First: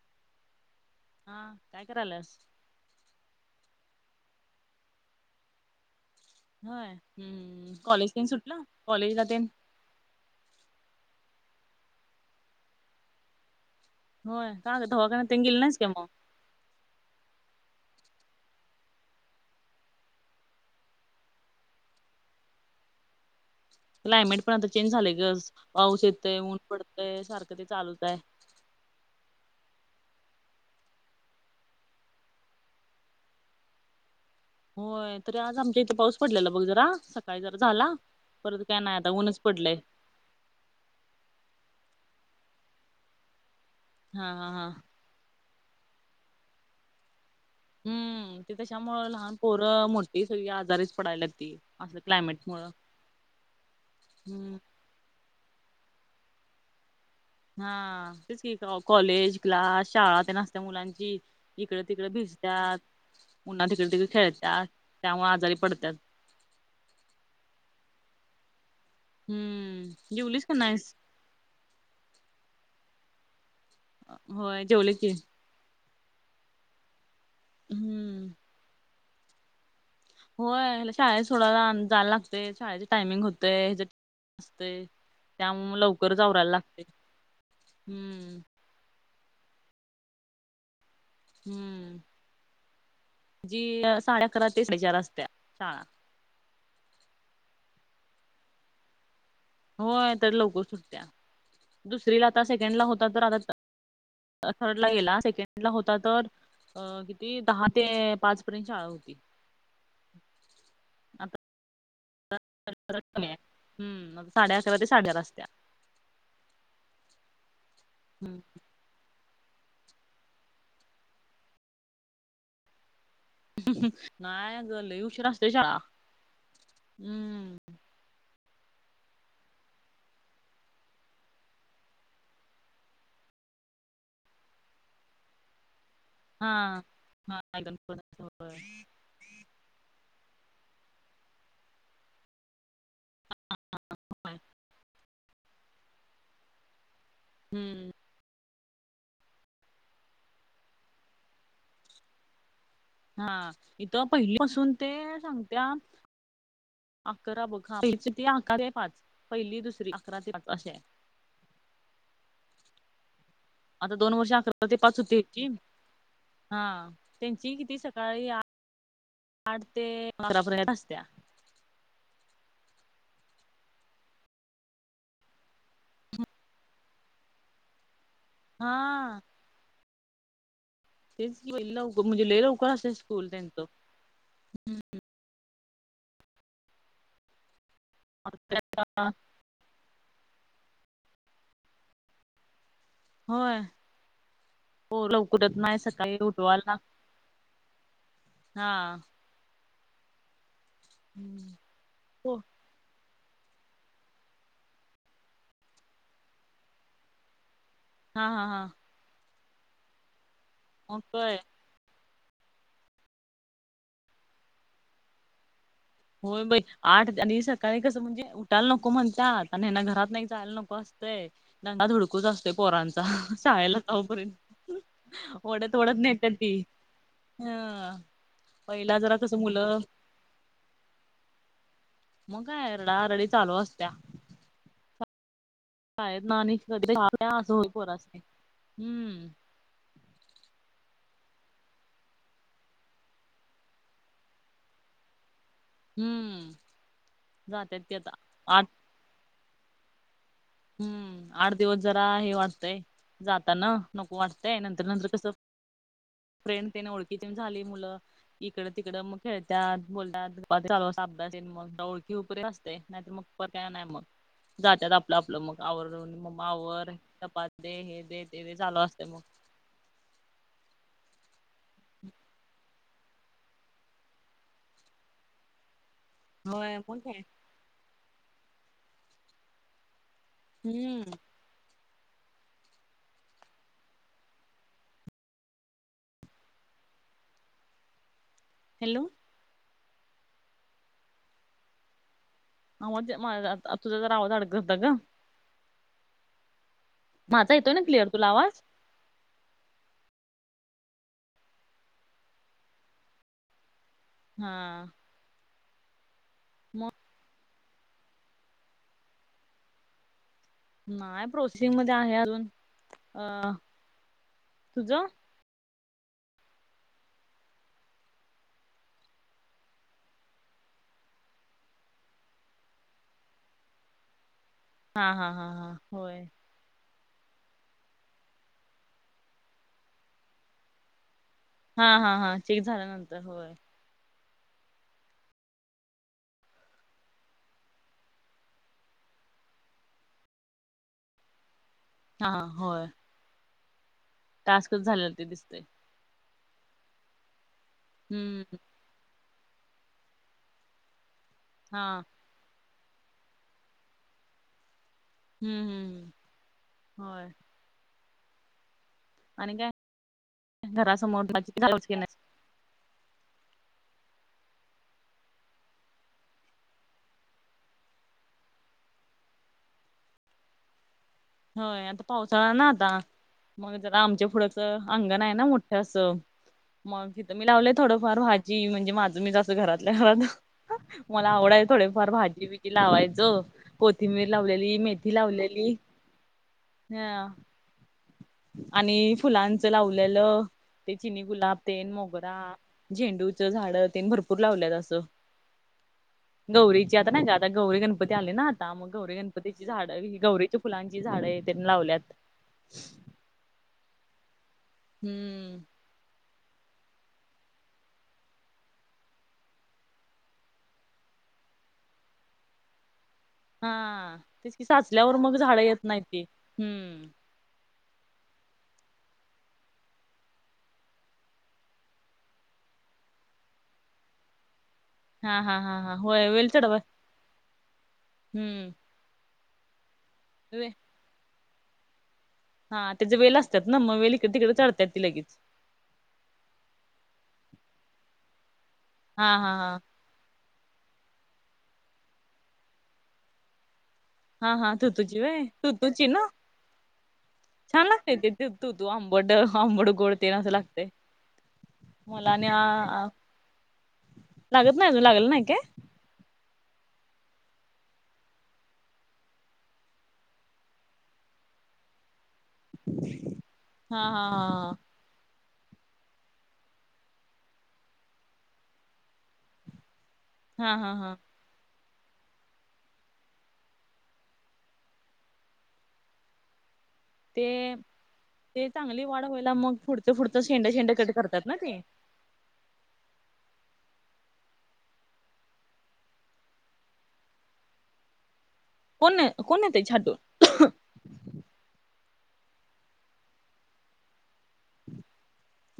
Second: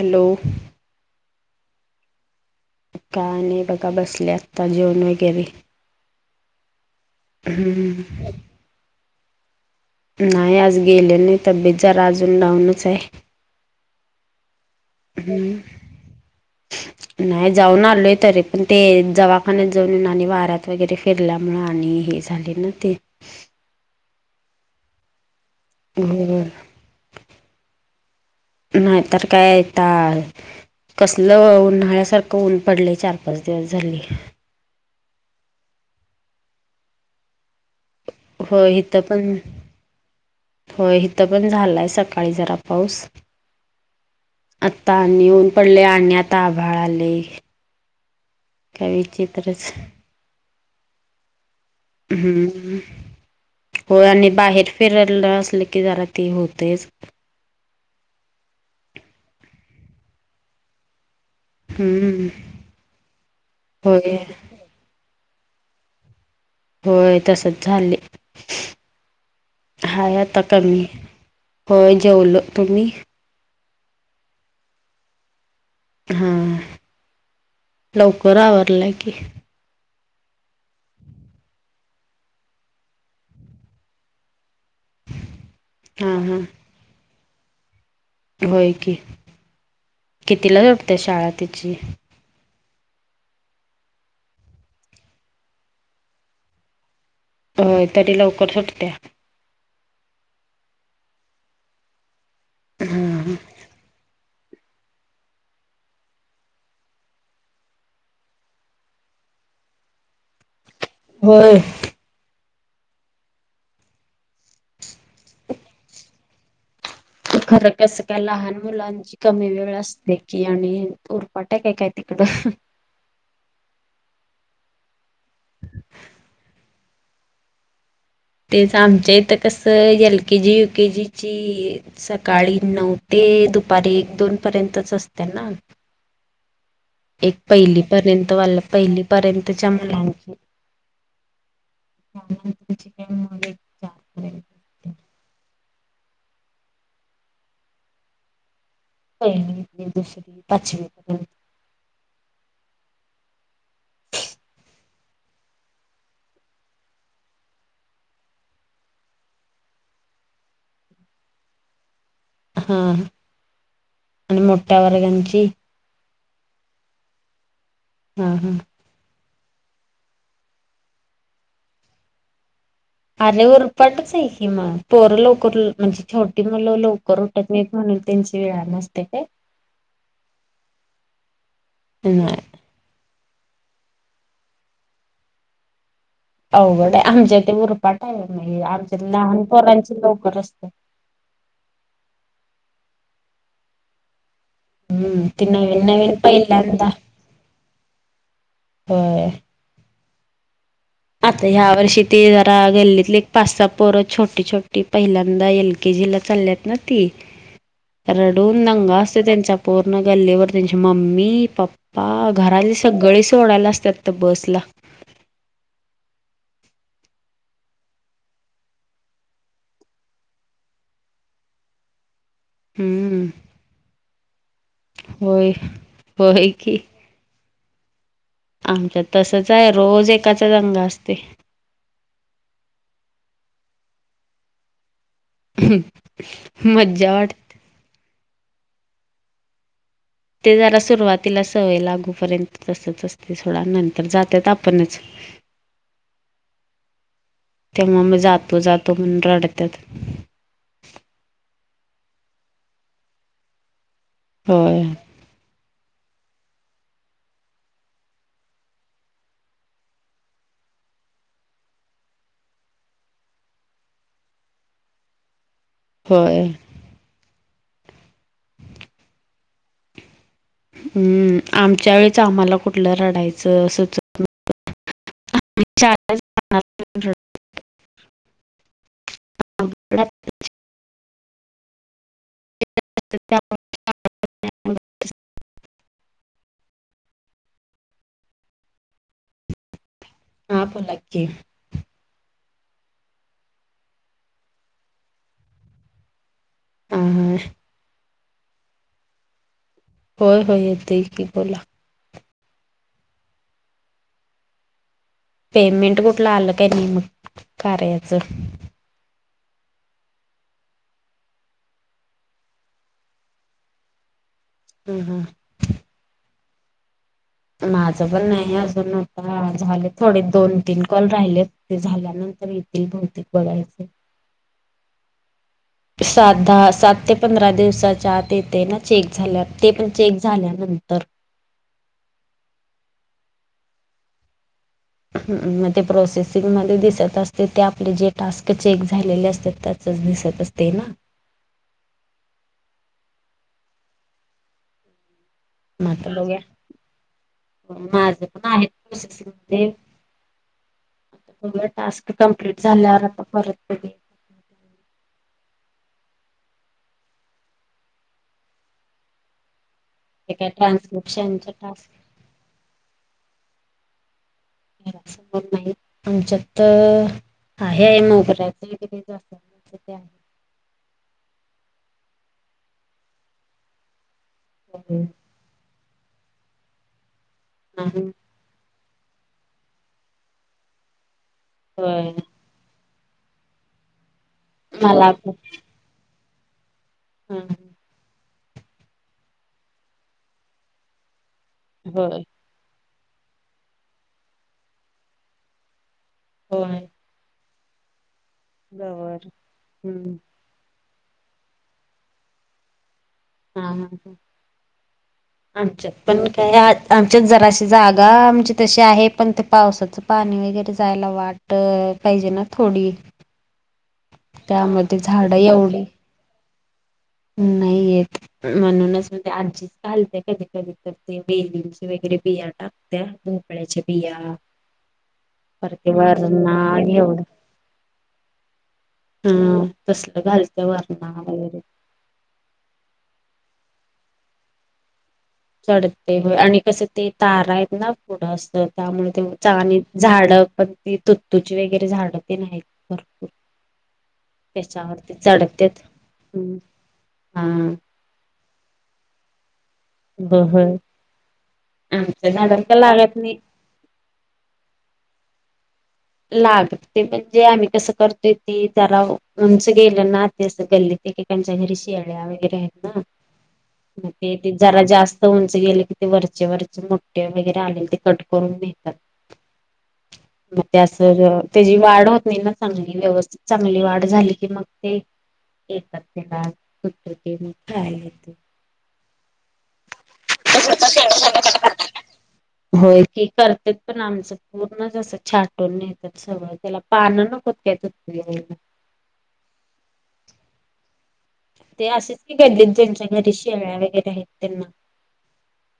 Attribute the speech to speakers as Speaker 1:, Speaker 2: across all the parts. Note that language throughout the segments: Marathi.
Speaker 1: हॅलो.
Speaker 2: हा काय करालास.
Speaker 1: काय नाही बघा बसले आत्ता जेवण वगैरे.
Speaker 2: होय ह् कॉलेज
Speaker 1: हम्म
Speaker 2: तेन सुटलं कॉलेजला तेन.
Speaker 1: नाय आज गेले नाही तर तब्येत जरा आजून डाऊनच आहे.
Speaker 2: होय काग दवाखान्यात तेन गेली
Speaker 1: हम्म
Speaker 2: नाहीस का मग.
Speaker 1: [inaudible] नाही जाऊन आलोय तरी पण ते दवाखान्यात जाऊन ये आणि वाऱ्यात वगैरे फिरल्यामूळ आणि हेच झाले ना ते.
Speaker 2: क्लायमेट पण आता चेंज झालाय ग पाऊस
Speaker 1: हो
Speaker 2: येतय ऊन पडतंय सारखं ते चालूच आहे.
Speaker 1: नाहीतर काय ता. कसलं उन्हाळ्यासारखं ऊन पडलंय चार पाच दिवस झाली हे.
Speaker 2: होय तरी आज आमच्या इथे पाऊस पडलेला बघ जरा सकाळी जरा झाला. परत काय नाही आता ऊनच पडलंय.
Speaker 1: हो इथ पण झालाय सकाळी जरा पाऊस
Speaker 2: हा हा हा
Speaker 1: आता. आणि ऊन पडलेय आणि आता आभाळ आलय.
Speaker 2: हम्म ते त्याच्यामुळ लहान पोर मोठी सगळी आजारीच पडायलाती.
Speaker 1: हम्म हम्म हो आणि
Speaker 2: हम्म
Speaker 1: बाहेर. पिरेला असल की जरा ते होतेच.
Speaker 2: हा तेच कि कॉलेज क्लास शाळा तेन असते मुलांची. इकडे तिकडे
Speaker 1: हम्म
Speaker 2: भिजतात उन्हात तिकडे तिकडे
Speaker 1: होय
Speaker 2: खेळतात त्यामुळे आजारी पडतात
Speaker 1: होय तसंच झाले
Speaker 2: हम्म
Speaker 1: हाय आता
Speaker 2: जेवलीस का
Speaker 1: कमी
Speaker 2: नाहीस?
Speaker 1: होय जेवले तुम्ही--‌
Speaker 2: होय जेवले की
Speaker 1: होय
Speaker 2: हम्म
Speaker 1: लवकर आवरलय की
Speaker 2: होय शाळेत सोडायला आण जायला लागतय शाळेच टायमिंग होतेय ह्याच्या असते त्यामुळे
Speaker 1: हा
Speaker 2: लवकर
Speaker 1: हा
Speaker 2: आवरायला लागतंय हम्म
Speaker 1: होय की कितीला भरते शाळा? तिची
Speaker 2: हम्म जी साडे अकरा ते साडेचार असत्या शाळा
Speaker 1: हो तरी लवकर सुटतेया
Speaker 2: हो तर लवकर सुटतेया दुसरीला आता सेकंड ला होता तर आता थर्ड ला गेला सेकंड ला होता तर अ किती दहा ते पाच पर्यंत शाळा होती आता
Speaker 1: होय.
Speaker 2: हम्म आत साडे अकरा ते साडे चार असतेया
Speaker 1: खरं कसं काय लहान मुलांची कमी वेळ असते की आणि उरपाट आहे काय तिकडं
Speaker 2: नाय ग लय उशिरा असते या शाळा हम्म
Speaker 1: तेच आमच्या इथ कसं एल केजी युकेे जीची सकाळी नऊ ते दुपारी एक दोन पर्यंतच असते ना
Speaker 2: हा
Speaker 1: हे
Speaker 2: हा एकदम पण असं
Speaker 1: पहिलीपर्यंत
Speaker 2: होय.
Speaker 1: वाला पहिलीपर्यंत त्यानंतरची काय मग एक
Speaker 2: होय.
Speaker 1: चारपर्यंत
Speaker 2: हम्म
Speaker 1: पहिली दुसरी पाचवीपर्यंत
Speaker 2: हा इथं पहिली पासून ते सांगत्या अकरा बघ हा अकरा तेच पाच पहिली दुसरी अकराचे पाच अ
Speaker 1: हा
Speaker 2: आता दोन वर्ष
Speaker 1: आणि
Speaker 2: अकरा ते
Speaker 1: मोठ्या
Speaker 2: पाच
Speaker 1: वर्गांची
Speaker 2: होतेची हा त्यांची किती स सकाळी
Speaker 1: हा हा
Speaker 2: आठ आठ ते बारापर्यंत असत्या
Speaker 1: आले उरपाटच आहे की मग पोर लवकर म्हणजे छोटी मुल लवकर उठत नाही म्हणून त्यांची वेळानी असतीय
Speaker 2: हा
Speaker 1: काय?
Speaker 2: तेच कि बाघ लवकर म्हणजे लय
Speaker 1: नाही
Speaker 2: लवकर असते स्कूल त्यांचं
Speaker 1: अवघड आमच्या ते उरपाट आहे
Speaker 2: आता
Speaker 1: नाहीे आमच्यात
Speaker 2: त्या-
Speaker 1: लहान पोरांच लवकर असते
Speaker 2: होय पोर
Speaker 1: हम्म
Speaker 2: लवकर
Speaker 1: ती
Speaker 2: उठत नाही
Speaker 1: नवीन नवीन
Speaker 2: सकाळी उठवायला ला
Speaker 1: पहिल्यांदा
Speaker 2: हा
Speaker 1: होय. आता
Speaker 2: हम्म.
Speaker 1: ह्या वर्षी ते
Speaker 2: हो
Speaker 1: जरा गल्लीतली एक पाचसात पोर छोटी छोटी पहिल्यांदा एल के जी ला चालल्यात ना ती
Speaker 2: हा हा हा
Speaker 1: रडून दंगा असते त्यांच्या पूर्ण गल्लीवर त्यांची
Speaker 2: मग
Speaker 1: मम्मी
Speaker 2: काय
Speaker 1: पप्पा पा घरातले सगळे सोडायला असतात तर बसला
Speaker 2: होय बाई आठ आणि सकाळी कसं म्हणजे उठायला नको म्हणतात आणि ह्यांना घरात नाही जायला नको असतंय दंगा थोडा धकूच असते पोरांचा
Speaker 1: हम्म
Speaker 2: शाळेला जाऊपर्यंत
Speaker 1: होय.
Speaker 2: ओढत ओढत नेटल
Speaker 1: होय
Speaker 2: ती हा
Speaker 1: आमच्या तसंच आहे रोज एकाचा दगा असते.
Speaker 2: मग काय ररडारडी चालू असत्या काय ना कध
Speaker 1: मज्जा वाटते.
Speaker 2: असं हो प असते हम्म [unintelligible]
Speaker 1: ते जरा सुरुवातीला सवय लागूपर्यंत तसंच असते सोडा नंतर जातात आपणच ह
Speaker 2: हम्म जात ते आता आठ
Speaker 1: पण रडतात
Speaker 2: हम्म आठ दिवस जरा हे वाटतंय जाताना नको वाटतंय नंतर नंतर कसं
Speaker 1: ह
Speaker 2: फ्रेंड तेन ओळखीचे झाली मुलं इकडं तिकडं मग खेळतात, बोलतात [unintelligible] चार वाजता अभ्यास तेन मग ओळखी हु पर्यंत असते नाहीतर मग पर काय नाय मग जात्यात आप आपलं मग आवरुन,
Speaker 1: होय
Speaker 2: मम्मा आवर, कपा दे, हे दे ते दे चालू असते मग
Speaker 1: हम्म आमच्या वेळेच आम्हाला कुठलं रडायचं सूच चारज
Speaker 2: मोय कोण काय हम्म.
Speaker 1: [unintelligible]
Speaker 2: हॅलो.
Speaker 1: हा बोला की
Speaker 2: [unintelligible] तुझा जरा आवाज अडकत ता ग
Speaker 1: उहू.
Speaker 2: माझा येतोय ना क्लिअर तुला आवाज?
Speaker 1: होय होय येतोय की बोला
Speaker 2: हा.
Speaker 1: पेमेंट कुठलं आलं काय नाही मग कार्याच?
Speaker 2: नाय प्रोसेसिंग मध्ये आहे अजून अ
Speaker 1: हम्
Speaker 2: तुझं
Speaker 1: ‌हम्. माझं पण नाही अजून आता, झाल थोडे दोन तीन कॉल राहिलेत. ते झाल्यानंतर येतील बहुतेक बघायच.
Speaker 2: हा हा हा हा. होय
Speaker 1: सात दहा सात ते पंधरा दिवसाच्या आत येतेय ना चेक झाल्या, ते पण चेक झाल्यानंतर
Speaker 2: हा हा हा चेक झाल्यानंतर होय.
Speaker 1: हु म ते प्रोसेसिंगमध्ये दिसत असते ते आपले जे टास्क चेक झालेले असत्यात त्या सज दिसत असते ना
Speaker 2: हा होय. टास्कच झालेल ते दिसतय
Speaker 1: म्ह आता बघूया, क माझ
Speaker 2: हम्म
Speaker 1: पण आहेत. प्रोसेसिंगमधे आता बघूया
Speaker 2: हा
Speaker 1: टास्क कमप्लीट झाल्यावर आता परत [unintelligible]
Speaker 2: हम्म हू होय. आणि काय?
Speaker 1: काय
Speaker 2: घरासमोर
Speaker 1: ट्रान्स्क्रिप्शनचे
Speaker 2: [unintelligible]
Speaker 1: टास्क घरासमोर नाही आमच्यात तर आहे मोगऱ्याच [unintelligible] [unintelligible] ते आहे.
Speaker 2: होय आता पावसाळा ना आता, मग जरा आमच्या पुढंच अंगण आहे ना मो ट अस मग हिथं मी लावले थोडफार भा जी म्हणजे माझं मीच अस घरातल्या घरात, मला आवडाय थोडेफार
Speaker 1: होय
Speaker 2: भाजी बी की लावायचं कोथिंबीर लावलेली,
Speaker 1: मला
Speaker 2: मेथी लावलेली हा आणि फुलांचं लावलेलं ते चिनी गुलाब तेन
Speaker 1: होय
Speaker 2: मोगरा, झेंडूच झाड तेन भरपूर लावल्यात असं
Speaker 1: होय.
Speaker 2: गौरीची आता नाही का आता गौरी गणपती आले ना आता, मग गौरी
Speaker 1: गवर
Speaker 2: गणपतीची झाड
Speaker 1: हम्म.
Speaker 2: ही गौरीच्या फुलान जी झाडय तेन लावल्यात.
Speaker 1: हा हा हा
Speaker 2: हम्म.
Speaker 1: आमच्यात पण काय आत आमच्यात जराशी जागा आमची तशी आहे, पण ते पावसाचं पाणी वगैरे जायला वाट त पाहिजे ना थोडी
Speaker 2: हा तेच की
Speaker 1: त्यामध्ये
Speaker 2: साचल्यावर मग झाडं
Speaker 1: एवढी
Speaker 2: येत नाहीत ते हम्म
Speaker 1: नाही येत. म्हणूनच ते आजीच, घालते कधी कधी तर ते, बेलींचे वगैरे बियाना. त्या भोपळ्याच्या बिया
Speaker 2: हा हा
Speaker 1: परत
Speaker 2: हा
Speaker 1: ते
Speaker 2: हा, होय वेल,
Speaker 1: वरणा
Speaker 2: चढवा
Speaker 1: एवढं
Speaker 2: हम्म
Speaker 1: हा तसलं घालत
Speaker 2: वे
Speaker 1: वरणा वगैरे
Speaker 2: हा त्याचे वेल असतात ना, मग वेल इकडे तिकडे चढतत ती लगेच.
Speaker 1: चढते हो आणि कसं ते तारा आहेत ना पुढं अस त्यामुळे ते
Speaker 2: हा हा
Speaker 1: चा
Speaker 2: हा.
Speaker 1: झाड पण त तुत्तूची वगैरे झाडं ते आहीत भरपूर.
Speaker 2: हा हा
Speaker 1: त्याच्यावरती
Speaker 2: तुतुची वय
Speaker 1: चढत्यात
Speaker 2: तुतुचीना
Speaker 1: हम्म. हा
Speaker 2: छान लाग ते तू तू आंबट आंबट गोड गोडतेन
Speaker 1: हो
Speaker 2: असं
Speaker 1: होय
Speaker 2: लागते मला
Speaker 1: आमच्या
Speaker 2: आणि
Speaker 1: झाडाला काय
Speaker 2: ह
Speaker 1: लागत नाही
Speaker 2: लागत नाही अजून लागला नाही काय?.
Speaker 1: लागते म्हणजे आम्ही, कसं करतोय ते जरा उंच गेलं ना ते अस गल्लीत एकेकांच्या घरी शेळ्या वगैरे हायत ना,
Speaker 2: हा
Speaker 1: मग
Speaker 2: हा
Speaker 1: ते ते
Speaker 2: हा
Speaker 1: जरा जास् उंच गेले की ते वरचे वरचे मोठे वगैरे, आले ते कट करून घेतात.
Speaker 2: हा
Speaker 1: त्यास
Speaker 2: हा हा हा
Speaker 1: त्याची वाढ होत नाही ना, चांगली व्यवस्थित चांगली वाढ झाली की मग ते येतात [unintelligible]
Speaker 2: ते
Speaker 1: हो.
Speaker 2: ते चांगली वाढ व्हायला मग फुडचं- फुडचं शेंड - शेंड कट करतात ना ते.
Speaker 1: होय की करते पण आमचं पूर्ण अस छाट कोण नेत्यात त्त्याला पानं नकोत काय ततुतू
Speaker 2: कन कोण नेतय छाटून?
Speaker 1: ते असेच [unintelligible] जयांच्या घरी शेळ्या वगैरे आहेत त्यांना.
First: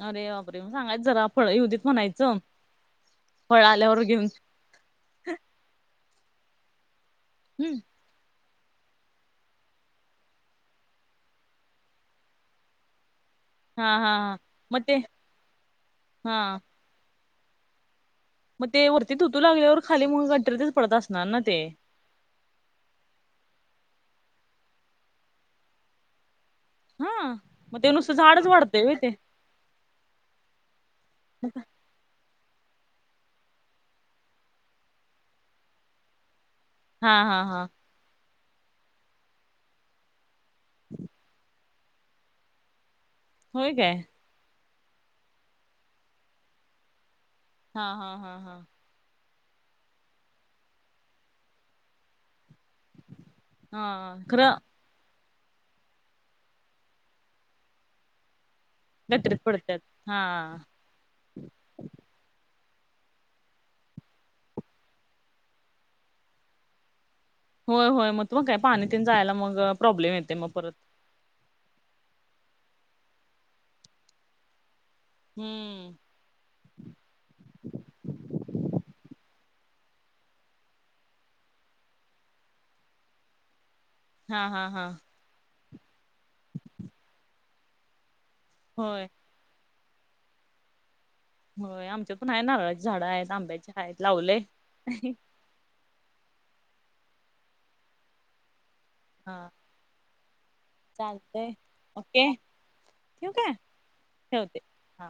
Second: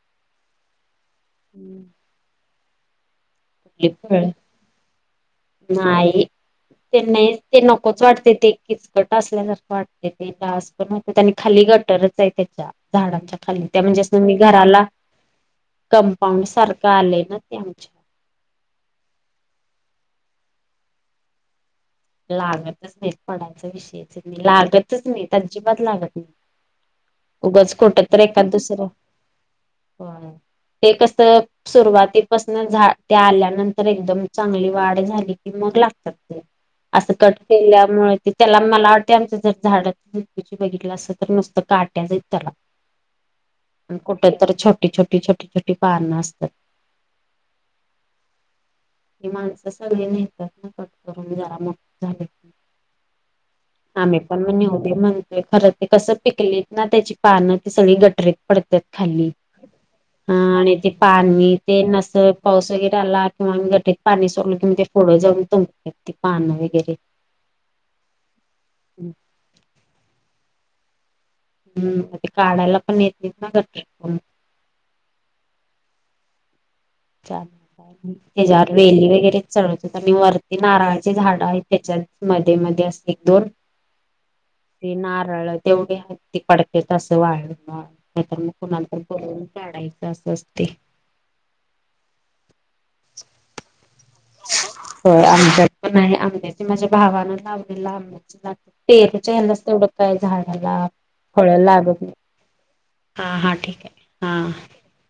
Speaker 2: अरे बापरे! म सांगायच जरा, फळ युदीत म्हणायचं. फळ आल्यावर
Speaker 1: एकतर
Speaker 2: घेऊन
Speaker 1: नाही येत त्यांन ते
Speaker 2: हम्म
Speaker 1: नकोच वाटते तेकीच कट असल्या कत वाढते ते, स पण वात आणि खाली गटरच आहे त्याच्या झाडाच्या खाली त्या
Speaker 2: हा
Speaker 1: म्हणजेच,
Speaker 2: हा
Speaker 1: असं
Speaker 2: हा
Speaker 1: मी
Speaker 2: मग
Speaker 1: घराला
Speaker 2: ते
Speaker 1: कंपाऊंड
Speaker 2: हा
Speaker 1: सार काले ना तत्यांचा
Speaker 2: मग ते वरती तुतू लागल्यावर खाली मग गंटरीतच पडत असणार ना ते.
Speaker 1: लागतच नाही, पणाचा विषयच नाही, लागतच नाही, त्यांजिबात लागत नाही.
Speaker 2: हा
Speaker 1: उगंच
Speaker 2: मग ते
Speaker 1: कुटतर
Speaker 2: नुसतं
Speaker 1: तर
Speaker 2: झाडच
Speaker 1: एखाद
Speaker 2: वाढतंय
Speaker 1: दुसरं
Speaker 2: होय ते
Speaker 1: होय, ते कस सुरुवातीत पसन झाड त्या आल्यानंतर एकदम चांगली वाढ झाली की मग लागतात फुलं.
Speaker 2: हा
Speaker 1: असं कट
Speaker 2: हा हा
Speaker 1: केल्यामुळे ते त्याला मला वाटते, आमच जर झाड त बघितलं अस तर नुसतं काट्याचंहयित त्याला
Speaker 2: होय काय
Speaker 1: कुठ तर छोटी- छोटी, छोटी-छोटी पान असतात.
Speaker 2: हा, हं हा हा हा
Speaker 1: की माणसं सगळे ननेत्यांतात ना कट करून जरा मोठी झालकी.
Speaker 2: हा
Speaker 1: आम्ही पण म
Speaker 2: खरं
Speaker 1: निऊ. ते म्हणतय खरं ते कसं पिकलीत ना, त्याची पानं ती सगळी गटरीत पडत्यात. खाली
Speaker 2: गटरीत पडत्यात हा
Speaker 1: अ आणि ते पाणी ते अस पाऊस वगैरे आलाकी मग ग ते पाणी सोडलं कि, म ते फोडं जाऊन त ते पाणी वगैरे.
Speaker 2: होय होय, मग त मग काय पाणी ते जायला मग प्रॉब्लेम येते मग परत.
Speaker 1: हम्म, ते काढायला पण येत नाहीत ना गटारीतून.
Speaker 2: हम्म!
Speaker 1: चालतंय, त्याच्यावर वेली वगैरे चढवतेत आणी वरती नारळाचे झाड आहेत त्याच्यात. मध्ये, मध्ये असते एक दोन.
Speaker 2: हा हा हा
Speaker 1: ते नारळ तेवढी हायत ती पडत्यात असं वाळकी मग नाहीतर मग. कुणाला
Speaker 2: होय
Speaker 1: तर बूलवून काढायचं असं असतय.
Speaker 2: होय, आमच्यातण आहे नारळाची झाडं आहेत, आंब्याच्या आहेत. लावलेय
Speaker 1: होय, आंमच्यात पण हाय, आंब्याची माझ्या भावानं लावलेलं आंब्याची झाड- पेरुच्या
Speaker 2: हा
Speaker 1: हंलाच तेवढं काय, झाडाला फळ
Speaker 2: चालतय
Speaker 1: लागत नाही.
Speaker 2: ओके
Speaker 1: हा,
Speaker 2: ठेवू काय
Speaker 1: हा, ठीक आहे, हां.
Speaker 2: ठेवते हा